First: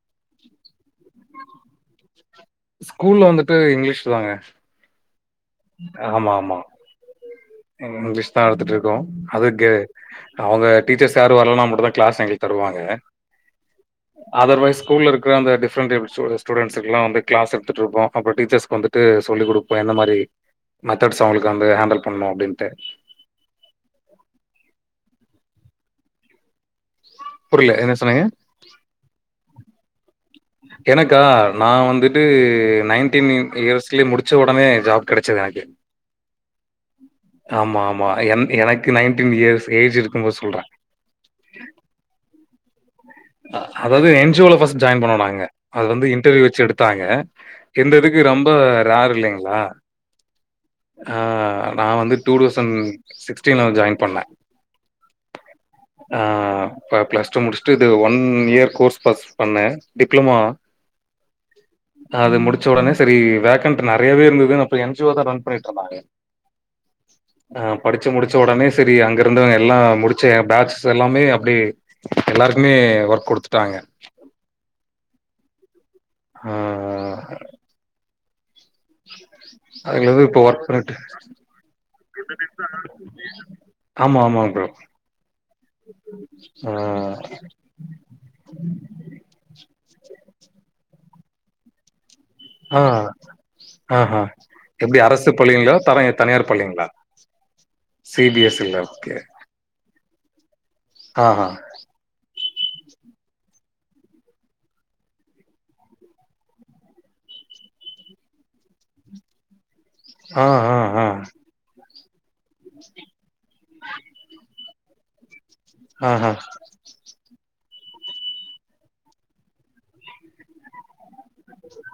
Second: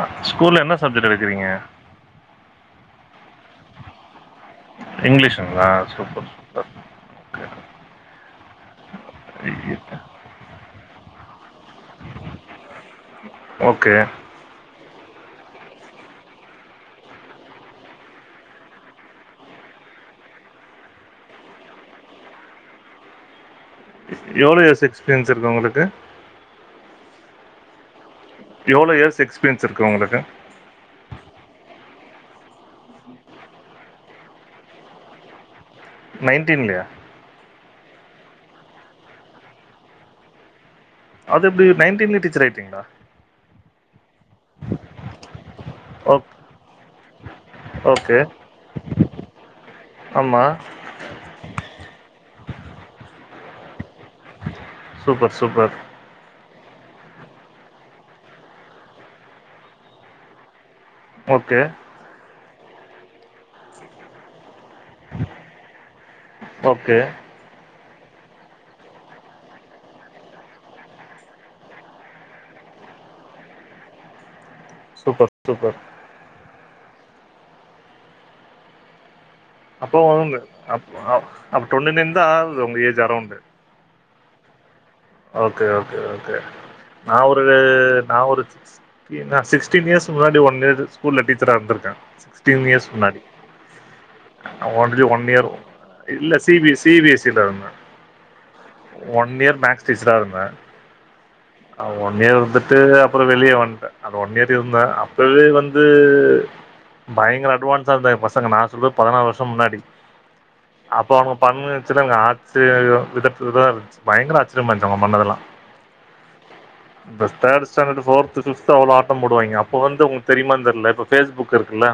அ ஸ்கூல்ல என்ன சப்ஜெக்ட் எடுக்கறீங்க? ஸ்கூல்ல வந்துட்டு இங்லீஷ் தாங்க. இங்லீஷ்ங்ளா சூப்பர் சூப்பர். ம் இங்லிஷ் தா எடுத்துட்ருக்கோ. அது கே அவங்க டீச்சர்ஸ் யாரு வர்லனா மட்டுதா கிளாஸ் எங்குளுக் தருவாங்க. ஓகே. அதர்வைஸ் கூல்ல இருக்கற அந்த டிப்ரன்ட் ஏபில் சூ ஸ்டுடென்ஸ்க் எல்லா கிளஸ் எடுத்துட்ருப்போ. அப்புற டீச்சர்ஸ்க் வந்து ட்டு சொல்லி குடுப்போ எந்த மாரி மெத்தட்ஸ் அவுங்களுக்கு வந்து ஹேண்டில் பண்ணு அப்டின்ட்டு. எவ்ளோ இயர்ஸ் எக்ஸ்பீரியன்ஸ் இருக்கு உங்குளுக்கு? புரில என்ன சொன்னீங்க? எவ்ளோ இயர்ஸ் எக்ஸ்பீரியன்ஸ் இருக்கு உங்குளுக்கு? எனக்கா நா வந்துட்டு நைன்டீன் இன் இயர்ஸ்லே முடிச்ச உடனே ஜாப் கெடைச்சுது எனக்கு. நைன்ட்டீன்லியா? ஆமா ஆமா என் எனக்கு நையன்டீன் இயர்ஸ் ஏஜ் இருக்கும்போது சொல்றே. அதெப்டி நைன்டீன்லே டீச்சர் ஆய்ட்டீங்ளா? அ அதாவது என் ஜி ஓ ல ஃபஸ் ஜாயின் பண்ணோ நாங்க அது வந்து ஓக் இன்டர்வியூ வெச்சு எடுத்தாங்க. இந்த இதுக்கு ரொம்ப ரேரு இல்லிங்ளா? ஆம்மா. ஆ நா வந்து டூ டௌசன் சிக்ஸ்டீன்லதா ஜாயின் பண்ணே. Super super. ஆ இப்ப ப்ளஸ் டூ முடிச்ட்டு து ஒன் இயர் கோர்ஸ் பஸ் பண்ணே டிப்ளமோ ஓகே. அ அது முடிச்ச உடனே செரி வேகண்ட் நறையவே இருந்ததுன் அப்போ என் ஜி ஓ தா ரன் பண்ணிட்ருந்தாங்க. ஓகே. அ படிச்சு முடிச்ச உடனே செரி அங்க இருந்துவங்க எல்லா முடிச்ச எ பேட்சஸ் எல்லாமே அப்டியே எல்லார்க்குமே ஒர்க் குடுத்துட்டாங்க. [inaudible] அ அ அப்போ அதுலந்து வந்து இப்ப ஒர்க் அப் பண்ணிட்டு அப்- அப்போ டுவெண்ட்டி நைன் தான் ஆகுது உங்கள் ஏஜ் அரௌண்டு ஆமா ஆமாங் ப்ரோ. ஓகே ஓகே ஓகே ஆ நா ஒரு நா ஒரு சிக்ஸ்டீனா சிக்ஸ்டீன் இயர்ஸ்கு முன்னாடி ஒன் இயர் ஸ்கூல்ல டீச்சரா இர்ந்திர்க்கே சிக்ஸ் டீன் ஆ இயர்ஸ் முன்னாடி. ஆஹா அ எப்டி ஒன்லி ஒன் அரசு இயரு பள்ளிங்களா? தர இல்ல தனியார் சி பி பள்ளிங்களா? சி பி எஸ் இ ல இருந்தே. சி பி எஸ் ல்ல ஓகே. டீச்சராருந்தே. ஆ ஹ. அ ஒன் இயர் இருந்துட்டு அப்புறோ வெளிய வந்ட்டே. அது ஒன் இயர் இருந்தே அப்பவே வந்து பயங்கர அட்வான்ஸா இருந்தே எ பசங்க நா சொல்றது பதனா வர்ஷம் முன்னாடி. ஆ அ அ. பண்ணு வெச்சுத இவுங்க ஆச்சிரியோ விதத் இதுவா இருஞ்ச்சு பயங்கர ஆச்சிரியமா இரு அவுங்க பண்ணதெல்லா. ஆஹ. இந்த தேடு ஸ்டேண்டடு ஃபோர்த்து ஃபிஃப்த்து அவ்ளோ ஆட்டம் போடுவாய்ங்க அப்ப வந்து உங் தெரிமாந் தெர்ல இப்போ ஃபேஸ்புக் இருக்குல்ல.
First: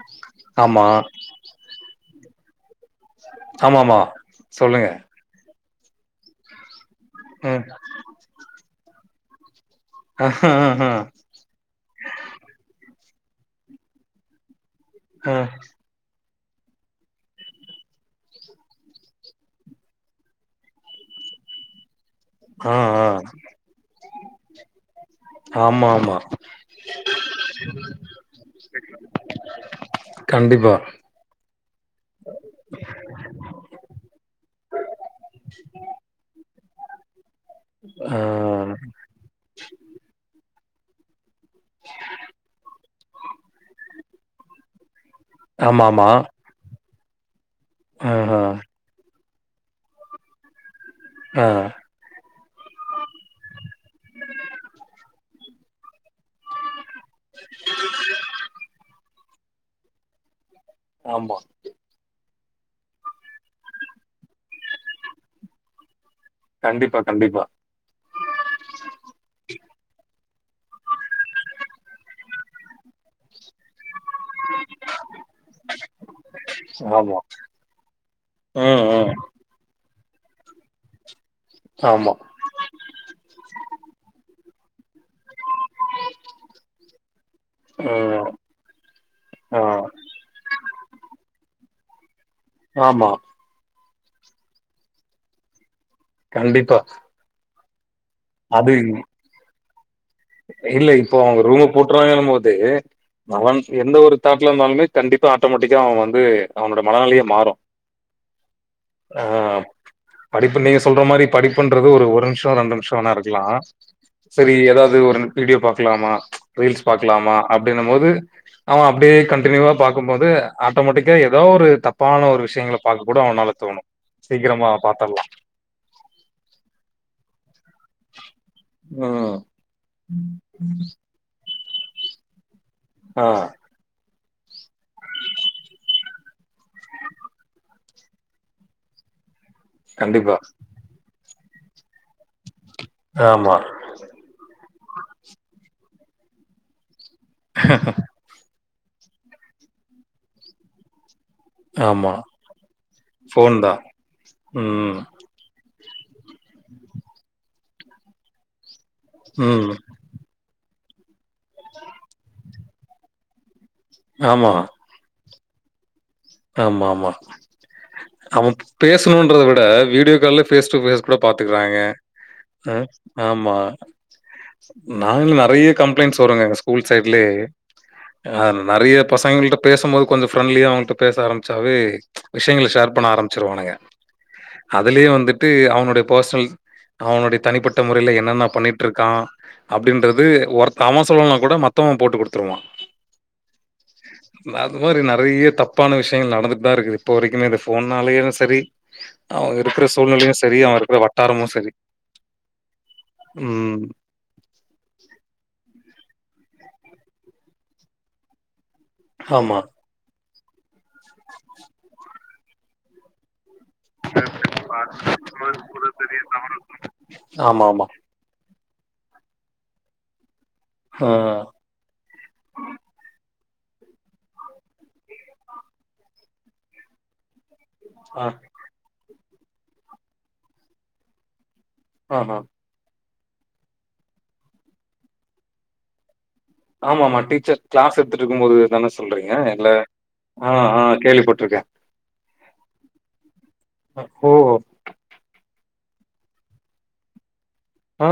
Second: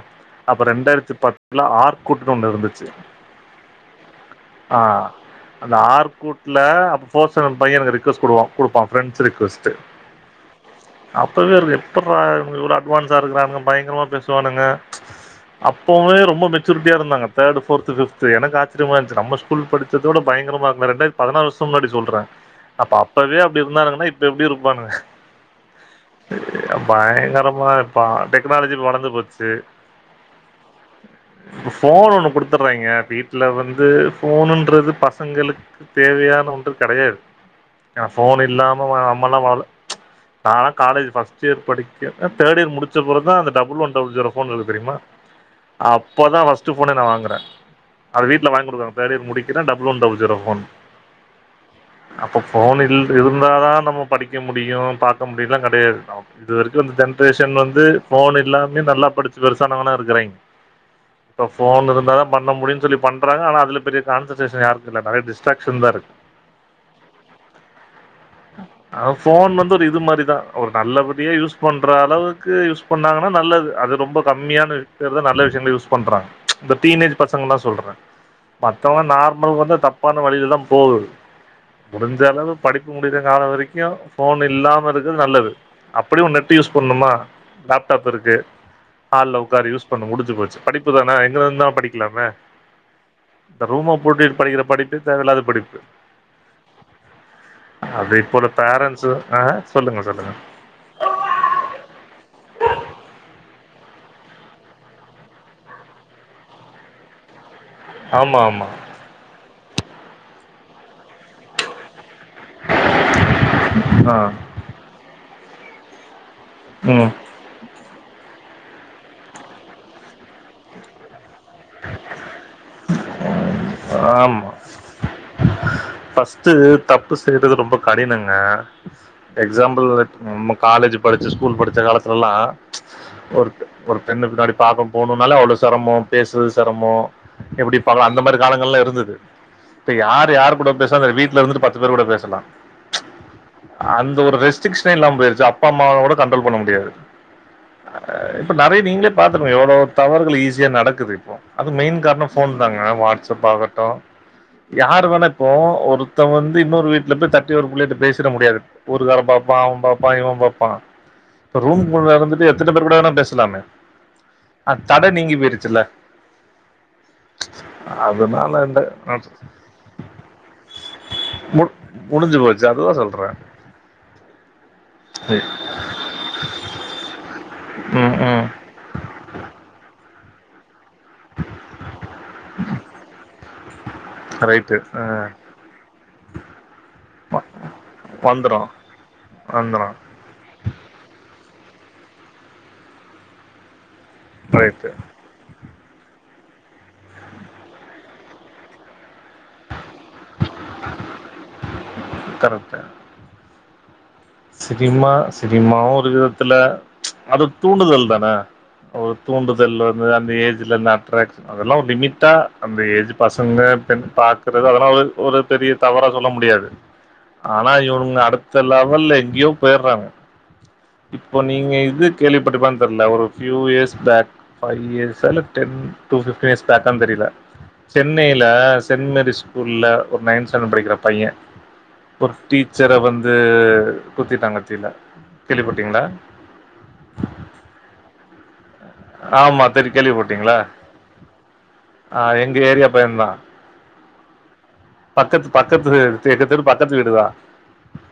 அப்ப ஆமா ரெண்டாயிரத்தி பத்துல ஆர்கூட்னு ஒண்ணு இருந்துச்சு. ஆமாமா ஆ சொல்லுங்க. அந்த ஆர்க்கூட்ல அப்ப பர்சனல் ம் பையன் எனக்கு ரெக்வஸ்ட்டு குடுப்பா குடுப்பா பிரண்ட்ஸ் ரெக்வெஸ்ட் [unintelligible] அப்பவே இவனுங்க எப்பட்ற இவ்னூங்க இவ்ளோ அட்வான்ஸா இருக்கிறானுங்க பயங்கரமா பேசுவானுங்க ம் அப்பவும ரொம்ப மெச்சூரிட்டியா இருந்தாங்க தேர்டு ஃபோர்த்து ஃபிப்த்து எனக்கு ஆச்சரியமா இருந்ஞ்சி நம்ம ஸ்கூல் படிச்சதோட பயங்கரமா இருக்கா ரெண்டாயிரத் பதினாறல் வருஷம் முன்னாடி சொல்றே ஆ அப்ப ஆ அப்பவே அப்டி இருந்தானுங்கன்னா இப்ப எப்டி இருப்பானுங்க ஆமா ஆமா பயங்கரமா இப்ப டெக்னாலஜி வளந்து போச்சு கண்டிப்பா போன் ஒண்ணு குடுத்துற்றாய்ங்க வீட்டுல வந்து போனுன்றது பசங்களுக் தேவையான ஒன்று கெடையாது யா ஆ போன் இல்லாம வா நம்மலா வாழ்ல நால்லா காலேஜ் ஃபஸ் ட் இயர் படிக்க அஹ் தேர்ட் இயர் முடிச்சப்புறம்தா அந்த double one double zero phone இருக்கு தெரியுமா ஆமா ஆமா அப்பதா ஃபஸ்ட் போனோ நா வாங்குறே அது ஆஹா வீட்ல வாங்கி குடுத்தாங் தேர்ட் இயர் முடிக்கிறே double one double zero phone ஆஹ் அப்ப போன் இருந்தாதா நம்ம படிக்க முடியு பாக்க முடியும்ல்லா கெடையாது நம் இது வரைக்கு இந்த ஜென்ரேஷன் வந்து ஃபோன் இல்லாமே நல்லா படிச்சு பெருசானவய்ங்கல்லா இருக்குறாய்ங் ஆமா இப்ப போன் இருந்தாப் பண்ண முடியு சொல்லி பண்றாங்க ஆன அதுல பெரிய கான்சென்ட்ரேஷன் யருக்குல்ல நெறய டிஸ்ட்ரக்ஷன் தா இருக்கு கண்டிப்பா கண்டிப்பா போன் வந்து ஒரு இது மாரிதா ஒரு நல்லபடியா யூஸ் பண்ற அளவுக்கு யூஸ் பண்ணாங்கன்னா நல்லது அது ரொம்ப கம்மியான பேர்தா நல்ல விஷயங்களுக் யூஸ் பண்றாங்க இந்த டீனேஜ் ஆமா பசங்கள தா சொல்ற ம் மத்தவங்க ம் நார்மலுக்கு வந்தா தப்பான வழியிலதா போகுது ஆமா முடிஞ்ச அளவு படிப்பு முடியிற காலம் வரைக்கு போன் இல்லாம இருக்கிறது நல்லது அப்டி ஒன் நெட்டு் யூஸ் பண்ணுமா லேப்டாப் ம் இருக்கு ஹால்ல ஆ உக்காரு யூஸ் பண்ணு முடிச்சு போச்சு படிப்புதானே எங்கன இருந்துதாலு படிக்கலாமே ஆமா இந்த ரூம பூட்டிட்டு படிக்கிற படிப்பே தேவயில்லாத படிப்பு கண்டிப்பா அது இப்ப உள்ள அது பேரன்ட்ஸு ஆ சொல்லுங்க சொல்லுங்க இல்ல இப்போ அவுங்க ரூம பூட்டுறாங்கன்னு போது அவன் எந்த ஒரு தாட்ல இருந்தாலுமே கண்டிப்பா ஆட்டோமேட்டிக்கா அவன் வந்து அவனோட மனநிலையே மாறும் ஆமா ஆமா ஆ படிப்பு நீங்க சொல்ற மாரி படிப்புன்றது ஒரு ஒரு நிம்ஷோ ரெண்டு நிம்ஷோ வேனாருக்கலா ஆ செரி ஏதாவது ஒரு வீடியோ பாக்கலாமா ரீல்ஸ் ம் பாக்கலாமா அப்டின்னும் போது அவன் அப்டியே கன்டினியூவா பாக்கும்போது ஆட்டோமேட்டிக்கா ஏதோ ஒரு தப்பான ஒரு விஷயங்கள பாக்க கூட அவனால தோணு சீக்கிரமா பாத்தல்லா ஃபஸ்ட் தப்பு செய்யறது ரொம்ப கடினங்க ம் எக்ஸாம்பிள் நம்ம காலேஜ் படிச்சு ஸ்கூல் படிச்ச காலத்துலல்லா ஆ ஒரு ஒரு பெண்ணு பின்னாடி பாக்க போணுன்னாலே அவ்ளோ செரமோ பேஸ் ரமோ எப்டி பாக்கலா அந்த மாரி காலங்கள் லா இருந்தது இப்ப யார் கண்டிப்பா யார் கூட பேஸ்னா செரி வீட்டுல இருந்துட்டு பத்து பேரு கூட பேசலா ஆமா அந்த ஒரு ரெஸ்ட்ரிக்ஷனே இல்லாம போயிருச்சு அப்பா அம்மா கூட கண்ட்ரோல் பண்ண முடியாது இப்ப நெறைய நீங்களே பாத்துகுவிங்க எவ்ளவு தவறுகள் ஈஸியா நடக்குது இப்போ அது மெயின் ஆமா காரணம் ஃபோன் தாங்க வாட்ஸ்அப் ஃபோன் தா ஆகட்டும் ம் யார் வேண இப்போ ஒருத்தன் வந்து இன்னொரு வீட்டுல போய் தட்டி ஒரு புள்ளேட்ட பேசிட முடியாது ஊருகார பாப்பா ம் அவ பாப் பா இவ பாப்பா இப்ப ரூம் குள்ள இருந்துட்டு எத்தன பேர் கூட வேணா பேசலாமே ஆமா அ தடை நீங்கி போயிருச்சில்ல ஆமா ஆமா அவ அதனால இந்த பேசணுன்றத விட வீடியோ கால்ல பேஸ் டு பேஸ் கூட மு- பாத்துக்குறாங்க முடிஞ்சு போச்சு அ அதுதான் சொல்றேன் ஆமா நாங்களு நெறைய கம்ப்ளைண்ட்ஸ் வருங்க எங்க ஸ்கூல் சைட்லே ம் ம் அந் நெறைய பசங்கள்ட்ட பேசும்போது கொஞ்சோ ஃப்ரெண்ட்லியா அவங்கட்ட பேச ஆரம்பிச்சாவே விஷயங்கள ஷேர் பண்ண ஆரம்பிச்சருவானுக ரைட்டு அதுலயே வந்துட்டு அவனுடைய பர்ஸ்னல் அவனுடைய தனிப்பட்ட முறையில என்னென்ன வந்துடும் பண்ணிட்ருக்கா வந்துடும் அப்டின்றது ஒர்த் அவ சொல்லனா கூட மத்தவ போட்டு குடுத்துருவா அது ரைட்டு மாரி நெறைய தப் ப்பான விஷயங்கள் நடந்துட்டு தா இருக்கு இப்போ வரைக்குமே இந்த ‌போன்னாலயு சரி அவங்க இருக்கிற சூழ்நிலையு சரி அவ இருக்கிற வட்டாரமு சரி கரெக்ட் ம் சினிமா சினிமாவு ஒரு விதத்துல அது தூண்டுதல் தான ஒரு ஆமா. தூண்டுதல் வந்து அந்த ஏஜ்ல இந்த அட்ராகஷன் அதெல்லா ஒரு லிமிட்டா அந்த ஏஜ் பசங்க பெண் பாக்குறது அதல்லா ஒ ஒரு பெரிய தவறா சொல்ல முடியாது ஆனா ஆமாமா. இவனுங்க அடுத் த லெவல்ல எங்கயோ போய்றாங்க ஆ. இப்போ நீங்க இது கேள்விப்பட்ருப்பியா தெர்ல ஒரு ஃபியூ இயர்ஸ் பேக் ஃபைவ் இயர்ஸா இல்ல டென் டூ ஃபிப்டீன் இயர்ஸ் பேக்கான்னு தெரில ஆ. சென்னைல சென்ட் மேரிஸ் ஸ்கூல்ல ஒரு நைன்த் ஸ்டண்டர்ட் படிக்கிற பைய ஒரு ஆஹ. டீ ச்சர வந்து குத்திட்டா கத்தில கேள்விபட்டீங்ளா ஆமா ஆமா டீச்சர் க்ளஸ் எட்த்துட்ருக்கு போது தான சொல்றீங்க ஆமா இல்ல தெரி ஆ கேள்விப்பட்டீங்களா ஆ கேள்விப்பட்ருக்க ஆ எங்க ஏரியா பையந்தா ஓ பக்கத்து பக்கத்து எங்க தெரு பக்கத்து வீடுதா ஓ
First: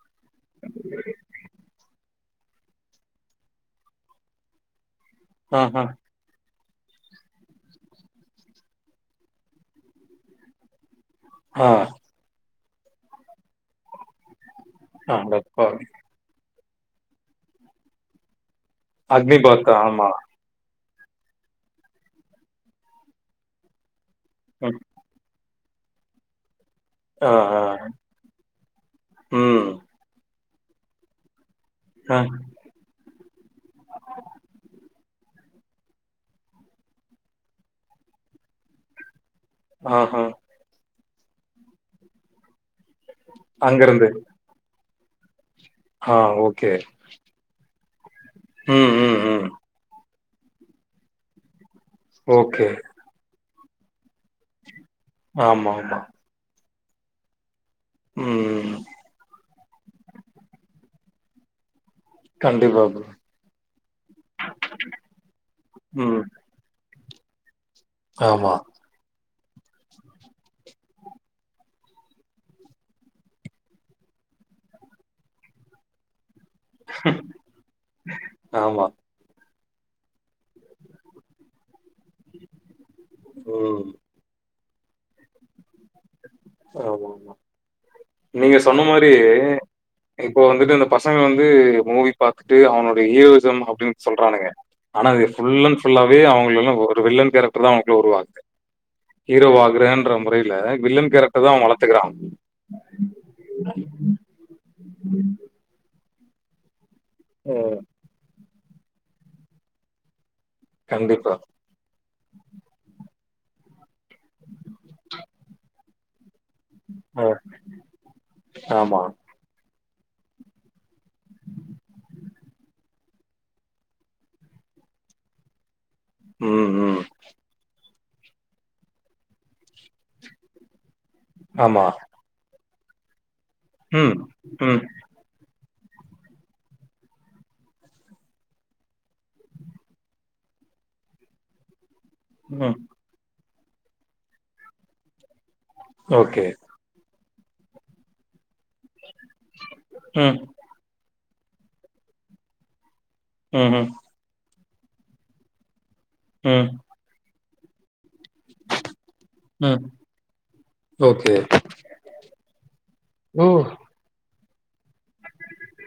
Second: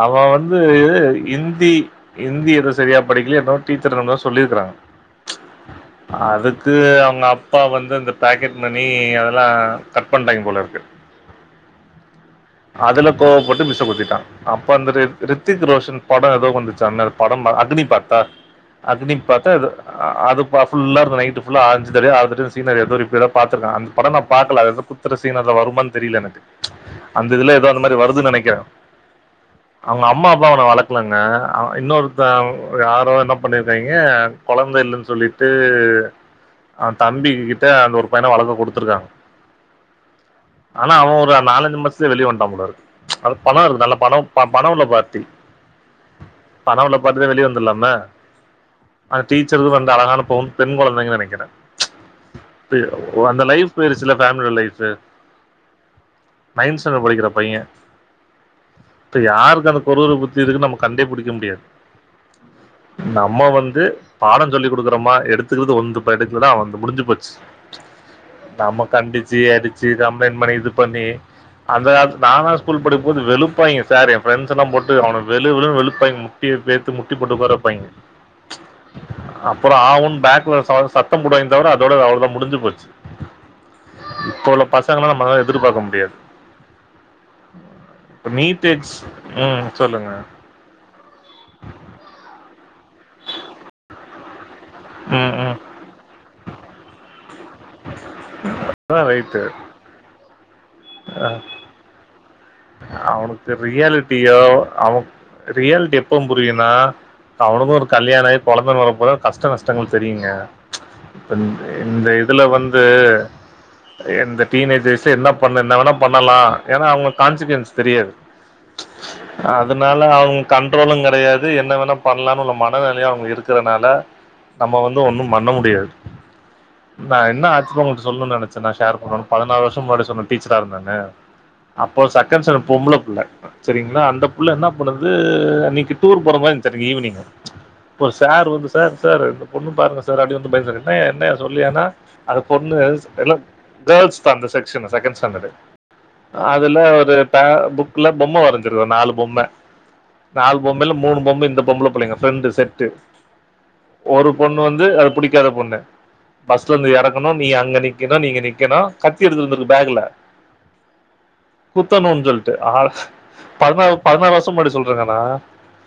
அவ வந்து இந்தி இந்தி ஏதோ சரியா படிக்கலயோ என்னவோ டீச்சர் என்னதோ சொல்லிக்குறாங்க ஆ ஆ அதுக்கு அவங்க அப்பா வந்து இந்த பேக்கெட் மணி அதெல்லா கட் பண்டாய்ங்க போல இருக்கு ஆ அதுல கோவப்பட்டு மிஸ்ச குத்திட்டா அப்ப அந்த‌ ரித் ரித்திக் அடப்பாவி ரோஷன் படோ ஏதோ வந்துச்சாமே அது படோ அக்னி பாத்தா அக்னி பாத்தா ஏதோ அக்னிபாத் ஆமா. அது ஃபுல்லா நைட்டு ஃபுல்லா அஞ்சு தடவயோ ஆறு தடவயோ அந்த சீன நெறைய தட ரீப்பீட்டா பாத்துருக்கா அந்த படோ நா பாக்கல அது ம் ஏதோ குத் துற சீன் அதுல வருமான் தெரில எனக்கு அந்த ஆ இதுல ஆ ஏதோ அந்த மாரி வருதுன் நினைக்கிற ம் அவங்க அம்மா அப்பா அவன வளக்கலங்க ஆ இன்னொருத்த யாரோ என்ன பண்ணிருக்காய்ங்க கொழந்த இல்லன் சொல்லிட்டு அவ தம்பி கிட்ட அந்த ஒரு பையன வளக்க குடுத்துருக்காங்க ஆஹா ஆனா அவ ஒரு நாலஞ்சு மாசத்திலே வெளிய வண்ட்டா போல இருக்கு அது பணோ இருக்கு நல்ல அங்கருந்து பணோம் ப பணவுள்ள பார்டி ஆ ஓகே பார்த வெளிய வந்துலாம ம் ம் அந்த ம் டீச்சரு வந்த அழகான போ பெண் குழந்தைங்கன் நெனைக்கிற ஓகே ஓ அந்த லைஃப் போயிர்ச்சில்ல ஃபேமிலியோட லைஃப்பு ஆமாமா நைன் ஸ்டண்டர்டு படிக்கிற பைய ம் இப்ப யாருக்கு அந்த குருர புத்தி இருக்குன் நமக்கு கண்டே புடிக்க முடியாது கண்டிப்பா ப்ரோ. நம்ம வந்து பாட சொல்லி கொடுக்குறோமா எடுத்துக்கிறது ஒன்து ம் எடுக்கலனா அவனுது முடிஞ்சு போச்சு ஆமா நம்ம கண்டிச்சு அடிச்சு கம்ப்ளைன் பண்ணி இது பண்ணி அந்த காலத்து நானா ஸ்கூல் படிக்கும் போது வெளுப்பாய்ங்க சார் என் ஃரெண்ட்ஸ் எல்லா போட்டு அவன வெளு வெளு வெளுப்பாய்ங்க முட்டிய பேத்து முட்டிப்போட்டு உக்கார வப் ஆமா அப்பற ஆ ஊ னு பேக்குல ச சத்த போடுவாய்ங்க தவர அதோட அவ்ள முடிஞ்சு போச்சு ம் இப்ப உள்ள பசங்கள நம்ம அத எதிர்பாக்க முடியாது ஆமாமா. நீங்க நீட் சொன்ன எக்ஸ் மாரி ம் சொல்லுங்க இப்போ வந்துட்டு இந்த பசங்க வந்து மூவி பாத்துட்டு அவனுடைய ஹீரோயிசம் அப்படின் சொல்றானுங்க ஆனா அது ம் ம் புல் அண்ட் ஃபுல்லாவே அவங்க எல்லா ஒரு வில்லன் கேர டர் தா அவனுக்குள்ள உருவாகுது அதா ரைட்டு. ஹீரோவாகன்ற முறைல வில்லன் கேரக்டர் தா அவ வளத்துக்கிறா அவனுக்கு ரியாலிட்டியோ அவ ரியாலிட்டி எப்ப புரியுனா அவனுக்கு ஒரு கல்யாண ஆகி கொழந்தனு வரப்போல கஷ்ட நஷ்டங்கள் தெரியுங்க இப்ப கண்டிப்பா இந்த இதுல வந்து இந்த டீனேஜர்ஸ் என்ன பண்ண என்ன வேணா பண்ணலா ஏன்னா அவங்க அ கான்சிகவன்ஸ் தெரியாது ஆமா. அதனால அவங்க கண்ட்ரோலு கெடையாது என்ன வேணா பண்லானு உள்ள மனநிலையா அவங்க இருக்கறனால நம்ம வந்து ஒன்னு பண்ண முடியாது ம், ம். நா என்ன ஆச்சுவலா சொல்னு நெனச்சன சேர் பன்னனு பதினாறு வருஷ முன்னாடி சொன்ன டீச்சரா இருந்தாங்க ஆமா. அப்ப சக்கரம்சர் பொம்பள புள்ள சரிங்ளா ம், அந்த புள்ள என்ன ம், பன்னுது ர் அன்னிக்கு டூர் போர மாரி இருதுச்சு அன்னிக்கு ஈவினிங் ஒரு சார் வந்து சார் சார் இந்த பொண்ணு பாருங்க சார் அப்டி வந்து பயந்தாரு என்னய என்னய சொல்லியானா அது பொண்ணு ம். எல்லா கேல்ஸ் தா அந்த செக்க்ஷனு செகண்ட் ஸ்டாண்டர்டு ஓகே. அதுல ஒரு புக்ல பொம்ம வரைஞ்சிரு நாலு பொம்ம ம், நாலு பொம்மைல மூனு பொம்ம இந்த பொம்பள புள்ளைங்க ஃபிரண்டு செட்டு ம்ஹும் ஒரு பொண்ணு வந்து அது புடிக்காத பொண்ணு ம், பஸ்ல இருந்து எறங்கணு நீ அங்க நிக் ங்கத நீ இங்க நிக்கனு கத்தி எடுத்து வந்துர்கு ம். பேக்ல ஓகே குத்தணுனு சொல்ட்டு ஆள் ஓ! பதினாறு பதினாறு வருச முன்னாடி சொல் ங்கான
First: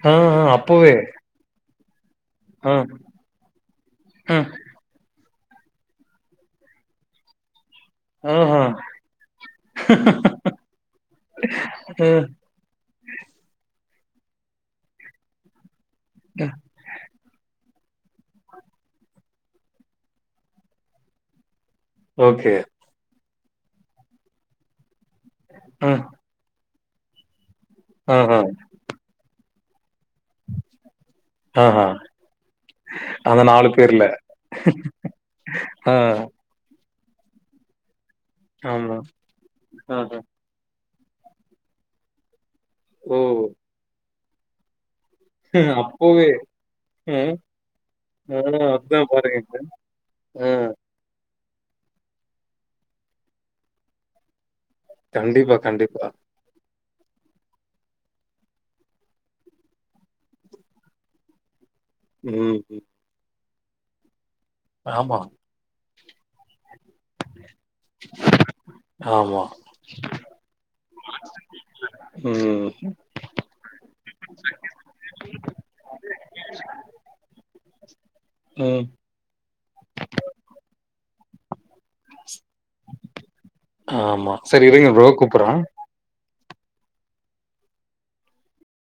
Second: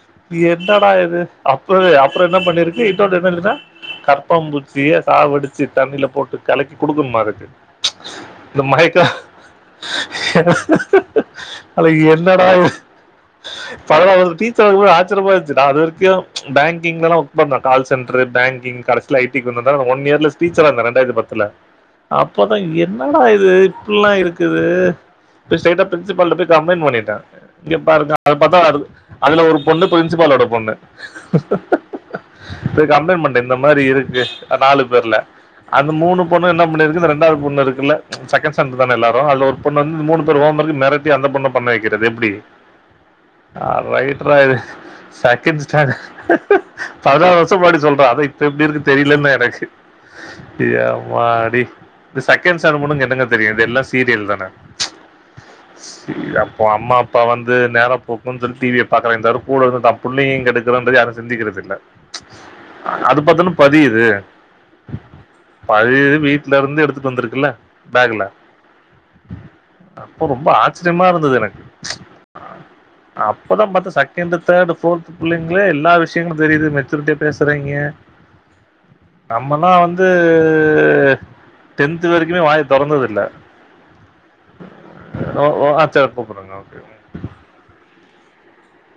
ஆ, ஆ என்னடா அப்பவே. இது அப்பறோ அப்ற என்ன ஆ, பண்ணிருக்கு இன்னோனு என்ன இன்னா அ, கற்பம்புச் சிய சாவுடிச்சு தண்ணில போட்டு கலக்கி கொடுக்கணுமா அதுக்கு இந்த ஆஹா. மயக்க அது ம், என்னடா இது பரவால டீச்சர் கூட ஆச்சரியமா இருந்துசு நா அது வரைக்கு அ. பேங் கிங்லலா ஒர்க் பண்ண கால் சென்டர் பேங்கிங் கடைசில ஐடிக்கு வந்திருந்தா அனா ஒன் இயர்ல டீச்சரா இருந்த ரண்டாயிரத்து பத்துல ஓகே. அப்பதா என்னடா இது இப்புட்லா இருக்குது ஸ்ட்ரயிட்டா அ, பிரின்சிபல்ட போய் கம்ப்ளைண்ட் பண்ணிட்ட இங்கப்பாருங்க அத ஆஹா, பாத்தா வரு அதுல ஒரு பொண்ணு பிரின்சிபாலோட பொண்ணு ம் ம் பேய் கம்ப்ளைண்ட் பன்ட்ட இந்த மாரி இருக்கு நாலு பேர்ல அந்த ஆ, மூணு பொண் ணு என்ன பண்ணிருக்கு இந்த ரெண்டாவது பொண்ணு இருக்குல ஸெகண்ட் ஸ்டான்டர் தான ஆமா. எல்லாரு அதுல ஒரு ஆஹா. ஹோம் ஒர்க் மிரட்டி அந்த பொண்ண பண்ண வைக்கிறது எப்டி ஓ ஆ ரைட்ரா இது ஸெகண்ட் ஸ்டான்டட் அப்பவே. பதினாறு ம். வருஷ முன்னாடி சொல்ற அத ஆ இப்ப எப்டி இருக்குனு அதான் தெரிலனு பாருங்க. எனக்கு ஆ. எம்மாடி இந்த ஸெகண்ட் ஸ்டாண்ட பொண்ணுகு என்னங்க தெரியு இது எல்லா சீரியல் தான கண்டிப்பா கண்டிப்பா. சரி அப்போ அம்மா இப்ப வந்து நேர போகுனு சொல்லி டிவிய பாத்துனு இந்தாலு கூட இருந்து தா புள்ளயயும் கெடுக்குரோன்றது யாரு சிந்திக்கறதுல்ல ம் ம் அது பாத்தன்னு பதியுது ஆமா பழயது வீட்லருந்து எடுத்துட்டு வந்திருகுல்ல பேக்ல ஆமா அப்போ ரொம்ப ஆச்ரியமா இருந்துது எனக்கு ம் அப்பறம் பாத்த ஸெகண்ட் தேர்டு போர்த் பிள்ளைங்களே எல்லா விஷயங்களு தெரிது மெச்சூரிட்டியா பேசுறீங்க ம் நம்மலா வந்து டென்து வரைகுமே வாய தொறந்தது இல்ல ஆமா சரி வைங்க ப்ரோ ஓ கூப்பட்றான் ஓ ஆ சரி கூப்பட்றங்க